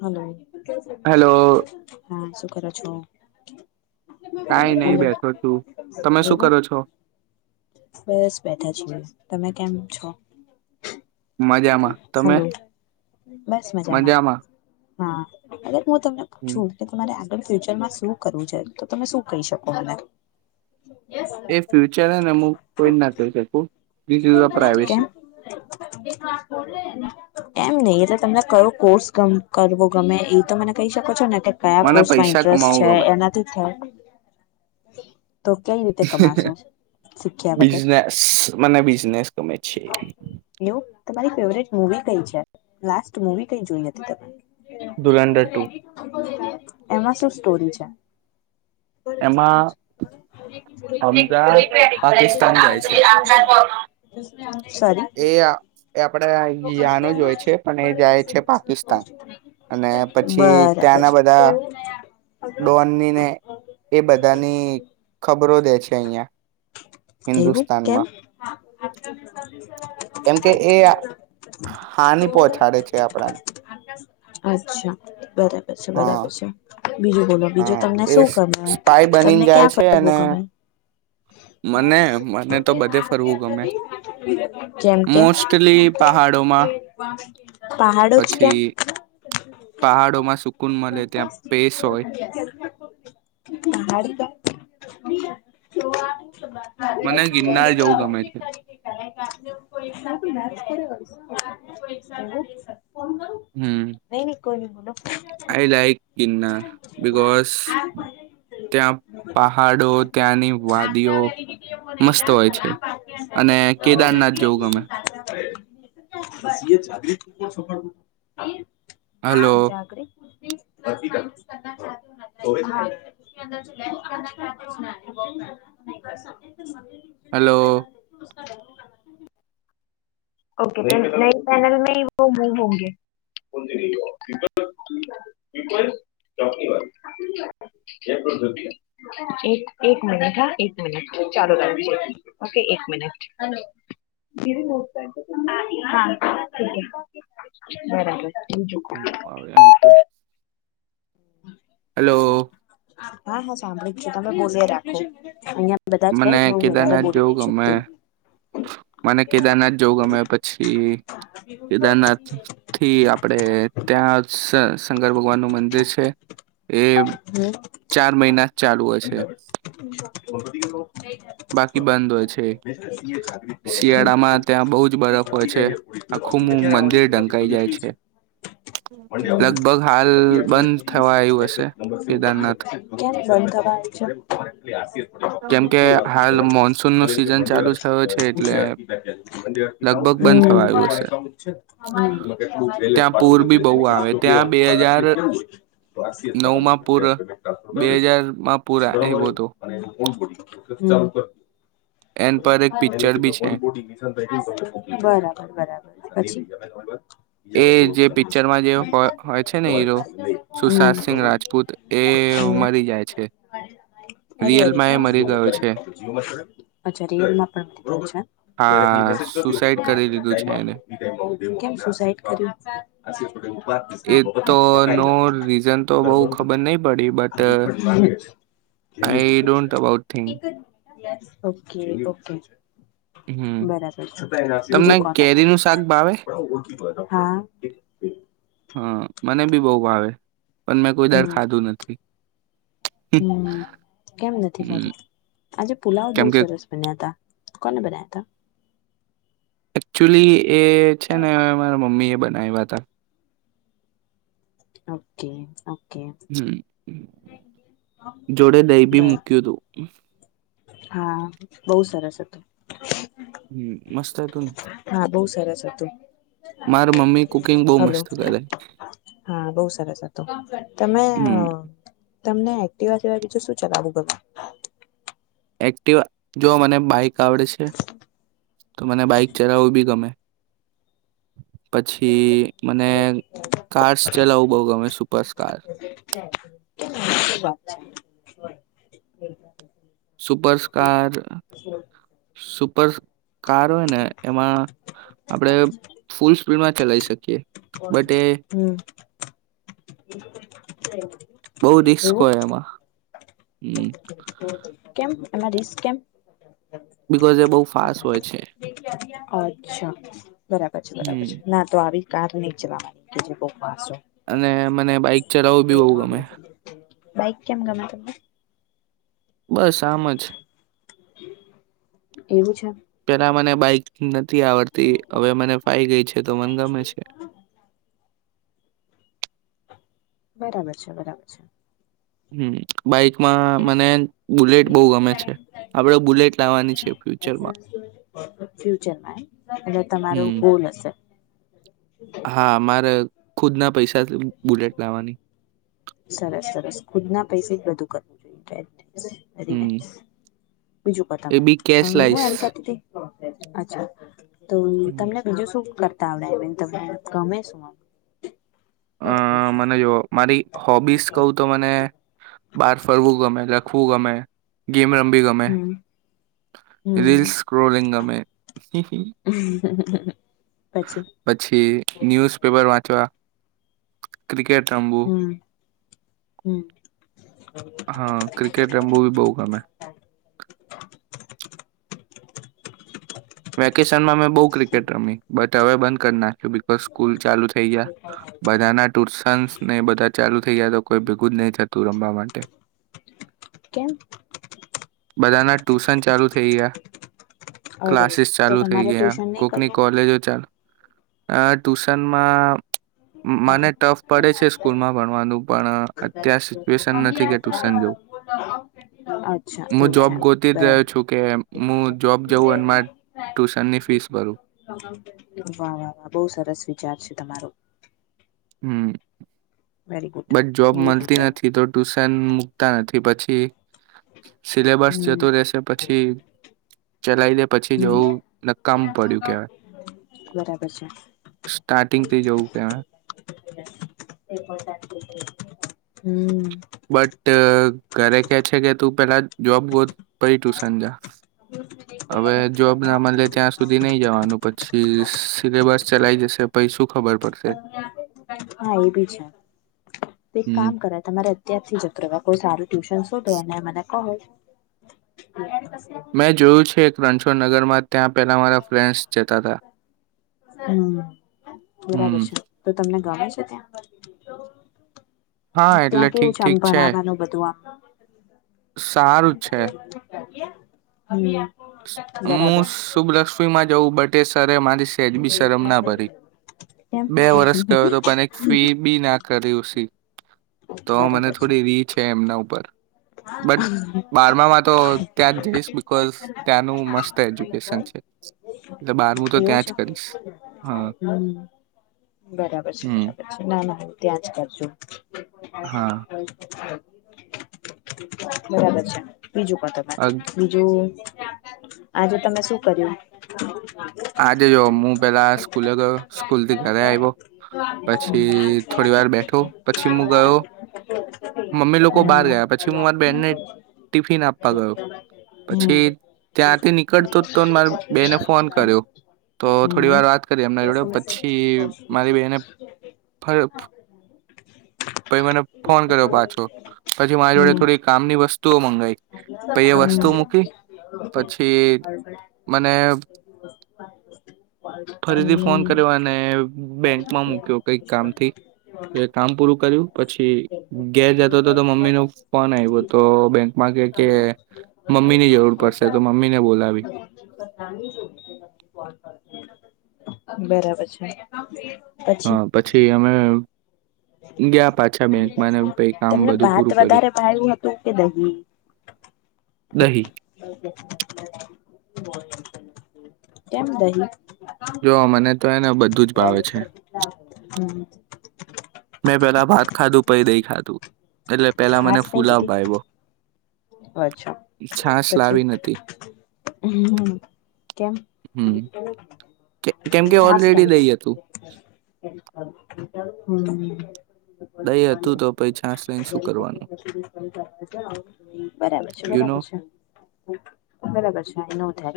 Hello. Hello [unintelligible] હા શું કરો છો? કાઈ નહી હલો, બેઠો છું તમે શું કેવુ કરો છો બસ બેઠા છે. તમે કેમ છો? મજામાં તમે? હલો બસ મજામાં. હા. હું તમને હમ પૂછું કે તમારે ફ્યુચરમાં શું કરવું છે તો તમે શું કહી શકો મને? એ ફ્યુચરને અમું કોઈનાં કહી શકું થીસ ઈઝ અ કેમ પ્રાઈવેસી. એમ નહીં તમને કયો કોર્સ કરવો ગમે એતો મને કહી શકો છોને. કયાં મને કોર્સમાં પૈસા ઇન્ટરેસ્ટ કમાવું છે ગમે એનાથી થાય. [unintelligible] તો કઈ રીતે કમાશો, શીખ્યા વગર, બિઝનેસ મને બિઝનેસ ગમે છે એવું તમારી ફેવરેટ મુવી? કઈ છે. લાસ્ટ મુવી કઈ જોઈ હતી તમે? ધુરંધર ટુ [unintelligible] એમાં શું સ્ટોરી છે? [unintelligible] અમદા પાકિસ્તાન જાય છે સોરી એ આપડે યાનું જ હોય છે. પણ એ જાય છે પાકિસ્તાન અને પછી બરાબર ત્યાંના બધાં ડોનનીને એ બધાંની પછી અયા એવું કેમ હિદુસ્તાનમાં [inaudible] કેમ કે એ હાનિ પહોચાડે છે આપરાને. અચ્છા. બરાબર છે હા બરાબર છે. બીજું બોલો બીજું હા તમને એ શું ગમે સ્પાય બનીને તમને જાય ક્યાં છે અને ફરવું ગમે? મને, મને તો બધે ફરવું ગમે જેમ કે મોસ્ટલી પહાડોમાં પહાડો જ કેમ પછી પહાડોમાં સુકુન મલે ત્યાં પેસ હોય. [inaudible] [inaudible] મને જોવા. ગિરનાર જવું ગમે છે કો [unintelligible] કોઈસા [unintelligible] હમ. કોઈ ને. આઈ લાઈક ગિરનાર, બિકોઝ ત્યાં પહાડો, ત્યાંની વાદીઓ આા મસ્ત હોય છે વરી અને કો કેદારનાથ જેવું ગમે નહીરા પા [unintelligible] ચરી હલો પણ સફળું [unintelligible] હા, જાગૃતિ. [unintelligible] [unintelligible] હલો. ઓકેનલવ [unintelligible] એક મિનિટ, હા, એક મિનિટ. ચાલો રાજ, ઓકે, એક મિનિટ. બરાબર. તો હમ. હેલો. હા હા, સાંભળી જ છ છે તમે બોલી રાખજો અહીં [unintelligible] બધા જ, એટલે મને હું વધારે કેદારનાથ બોલી જવું નહીં ગમે શકતી. મને કેદારનાથ જવું ગમે. પછી કેદારનાથ થી આપડે ત્યાં શંકર ભગવાન નું મંદિર છે, એ. હમ ચાર મહિના ચાલુ હશે. બોલ ને તો. બાકી બંધ હોય છે. સીએ જાગૃત નો તમને નામ શિયાળામાં ત્યાં બહુ જ કહ્યું બરફ હોય ઈ અર્પિતા છે. ની પૂરી થયું આખું અર્પિતા ક્યારે આવવાની મંદિર છે પાછી ઢંકાઈ તબિયત જાય કેવી છે, લગભગ. હાલ બંધ થવા આવ્યું અત હશે કેદારનાથ [unintelligible] વે કેમકે હાલ મોનસૂન નું પૂ સિઝન ચાલુ થયો છે એટલે અિે લગભગ બંધ થવા અિછે આવ્યું હશે છે ત્યાં પૂર બી બહુ આવે ત્યાં [unintelligible] બે હજાર વય નવ તો માં પૂર ટ્રાન્સફર બે હજારમાં કરી પૂરા આવ્યો હતો દઈશ, બરોબર. અને એન પર એક એ પિક્ચર બી છે ફ બરાબર, બરાબર પછી. એ જે પિક્ચર માં જે હોય છે ને હીરો સુશાંત સિંહ રાજપૂત એ મરી જાય છે રિયલમાં એ મરી ગયો છે હા સુસાઈડ કરી લીધું છે એને અ [unintelligible] એ તો નો રીઝન, તો બહુ તારે બરોબર ખબર નહીં પડી, બટ આ રિફંડ માંગે છે આઈ છે don't about think. Okay, okay. હમ તમને કેરીનું શાક ભાવે બરાબર. હા. હા, મને બી બહુ ભાવે. પણ મેં કોઈ દર હમ, ખાધું નથી હમ, કેમ નથી થતુ, આજે પુલાવ બહુ કેમકે સરસ બન્યા હતા. કોને બનાયા હતા? એકચુલી એ છે ને, મારા મમ્મી એ બધા નહીં, વાતા ઓકે. ઓકે હમ, જોડે દહીં ભી બસ મુૂક્યું હતું. હા, બહુ સરસ હતું. હમ મસ્ત હતું ને હા, બહુ સરસ હતું. માર મમ્મી કુકિંગ બહુ હલો, મસ્ત કરે હા, બહુ સરસ હતું, તમે હમ તમને એક્ટિવા સવાય બીજું શું ચલાવું ગુમે? એક્ટિવ જો મને બાઈક આવડે છે, તો મને બાઈક ચલાવવું બી ગમે, પછી. મને કારસ ચલાવું બઉ ગમે supercars. [unintelligible] Super star. Super car હોય ને, એમાં આપણેે ફૂલ સ્પીડમાં ચલાવી શકીએ. બટ એ હમ. બહુ એવું રીસ્કોય એમાં. કેમ એમાં, રિસ્ક કેમ? બકોઝ એ બહુ ફાસ્ટ હોય છે. અચ્છા. બરાબર છે, બરાબર હમ છે, ના તો આવી. કાર ની ચલાવાનુ. બીજી પો અને મને બાઈક ચલાવવું બી બહુ ગમે. બાઈક કેમ ગમે તને? બસ, આમ જ. એવું છે. પેલા મને બાઈક નથી આવડતી, હવે મને ફાઈ ગઈ છે, તો મને ગમે છે. બરાબર છે, બરાબર છે. હમ. બાઈકમાં મને બુલેટ બહુ ગમે છે, આપણેે બુલેટ લાવવાની છે, ફ્યુચરમાં ફ્યુચરમાં હમ. હ. હા, મારે ખુદના પૈસાથી બુલેટ લાવવાની. સરસ, સરસ, ખુદ ના પૈસે જ બધું કરવું જોઈએ. હમ [unintelligible] બીજું એ પતામે બી કેશ હું લાઈશ એમ કેતી તી અચ્છા તમ હમ. તમને બીજું શું લાગ તાવવેવી તમ ગમે શું અ મને જો મારી હો બીસ કહુ તો મને બાર ફરવું ગમેજા ખું ગમે ગેમ રમબી ગમે હમ હમ રીલસ સક્રોરિલંગ ગમે હી હી હ હ હ પછી ન્યુઝ પેપર વાંચવા ક્રિકેટ રમવુ હમ હમ હા ક્રિકેટ રમવુ બી બહુ ગમે વેકેશનમાં મેં બહુ ક્રિકેટ રમી બટ હવે બંધ કરી નાખ્યું બકુ બસ સ્કૂલ ચાલુ થઈ ગયા બધા ના ટ્યુશન્સ ને બધા ચાલુ થઇ ગયા તો કોઈ ભેગું જ નહી થતું રમવા માટે કેમ બધાના ટ્યુશન ચાલુ થઈ ગયા અરે ક્લાસીસ તો ચાલુ થઇ તમારે ગયા ટ્યુશન નહી કોકની કરવું? કોલેજો ચાલુ આ ટ્યુશનમાં મને ટફ પડે છે સ્કૂલ માં ભણવાનું પણ અટ ત્યાંશ ટુશન નથી ગયા કે ટુશન જવું અચ્છા હું એવું છે જોબ એમ ગોતી જ બરાબર. રહ્યો છું કે હું જોબ જવું અને મારે ટ્યુશનની ફીસ ભરું વાહ વાહ વાહ બઉ સરસ વિચાર છે તમારો. હમ વેરી ગુડ બટ જોબ એવો જ મલતી વિચારો નથી. તો ટુશન મૂકતા નથી કે પછી સિલેબસ હમ જતું રેશે પછી ચલાઈ દે પછી હમ. જવું નક્કામ પડ્યું કેવાય બરાબર છે. સ્ટાર્ટિંગ થી જવું કેવાય હમ બટ ઘરે કે છે કે તું પેલા જોબ ગોત પહી ટુશન જા. હવે જોબ ના મલે ત્યાં સુધી નઈ જવાનું. પછી સિલેબસ ચલાઈ જશે પહી શું ખબર પડશે. હા એ બી છે. તો એક હમ કામ કરાય તમારે અત્યારથી જતું રેવાય. કોઈ સારું ટ્યુશન શોધો અને મને [unintelligible] મેં જોયું છે રણછોડ નગરમાં ત્યાં પેલા મારા ફ્રેન્ડસ જતા હતા. હમ બરાબર હમ છે. તો તમને ગામડું છે હા ત્યાં એટલે ત્યાં કેવું ઠીક છે? આમ ઠીક ભણાવવાનું બધું આમ. સારું જ છે [inaudible] [inaudible] હમ બરાબર મુું શુભલક્ષ્મીમાં જવું બટ તે સરે મારી સેજ બી શરમ ના ભરી. કેમ બે વરસ ગયો તો પણ એક ફી બી ના કરી ઉસી તો મને થોડી રી છે એમના ઉપર. બટ બારમામાં તો ત્યાં જ જઈશ બિકોઝ ત્યાંનું મસ્ત એજ્યુકેશન છે. એટલે બારમુ તો એવું ત્યાં જ છે કરીશ. હન હમ બરાબર છે હમ. બરાબર છે ના ના હું ત્યાં જ કરજો. [inaudible] હા બરાબર છે. બીજું કોતો વાત. અગ- બીજું આજે તમે શું કર્યું? આજે જો મુ પેલા સ્કૂલે ગયો સ્કૂલથી ઘરે આવ્યો પછી થોડી વાર બેઠો. પછી મુ ગયો મમ્મી લોકો બહાર ગયા પછી હું મારા બેનને ટિફિન આપવા ગયો પછી ત્યાંથી નીકળતો જ તો મારી બેને ફોન કર્યો. તો હમ હમ થોડીવાર વાત કરી એમના જોડે પછી મારી બેને ફ પહી મને ફોન કર્યો પાછો પછી મારી જોડે હમ થોડી કામની વસ્તુઓ મંગાઈ પહી એ વસ્તુ મૂકી પછી મને બ ફરીથી ફોન કર્યો અને બેંકમાં મૂક્યો કઈક કામથી કામ પૂરું કર્યું પછી ઘેર જતો હતો તો મમ્મીનો ફોન આવ્યો તો બેંકમાં કે કે મમ્મીની જરૂર પડશે તો મમ્મીને બોલાવી. બરાબર છે. હા પછી અમે ગયા પાછા બેંકમાં ને પહી કામ તમને બધું ભાત પૂરું કર્યું, વધારે ભાવ્યું હતું કે દહી દહીં. કેમ, દહીં? જો મને તો હેને બધું જ ભાવે છે. હમ મેં પેલા ભાત ખાધું પહી દહી ખાધું. એટલે પેહલા મને ફૂલાવ ભાયવો. ઓ અચ્છા પછી નથી કેમ હમ કે કેમ કે છાસ કેમ? ઓલરેડી દહી હતું દહી હતું તો પહી છાસ લઈને શું કરવાનું હમ્મ. [inaudible] બરાબર છે યુ નો બરાબર છે બરાબર છે નો થેક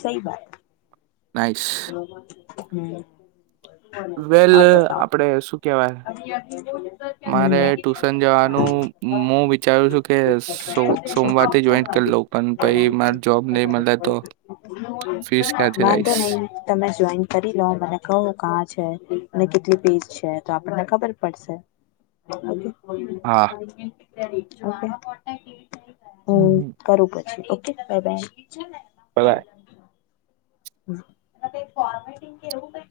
સહી બાત. નાઈશ. હમ્મ. વેલ આપણે શું કેવાય મારે ટુશન જવાનું મુ વિચારું છું કે સો સોમવારથી જોઈન્ટ કરી લઉં પણ પહી માર જોબ નહી મળે તો ફીસ ક્યાંથી વાંધો લાઈશ નહી તમે જોઈન કરી લો મને કહો કા છે અને કેટલી ફીઝ છે તો આપણને ખબર પડશે. હમ્મ. હા ઓકે. [unintelligible] હોવ બરોબર છે ઓકે. ઓ બે છે ને. બરાબર એમાં કઈક ફોર્મેટિંગ કે એવું કઈક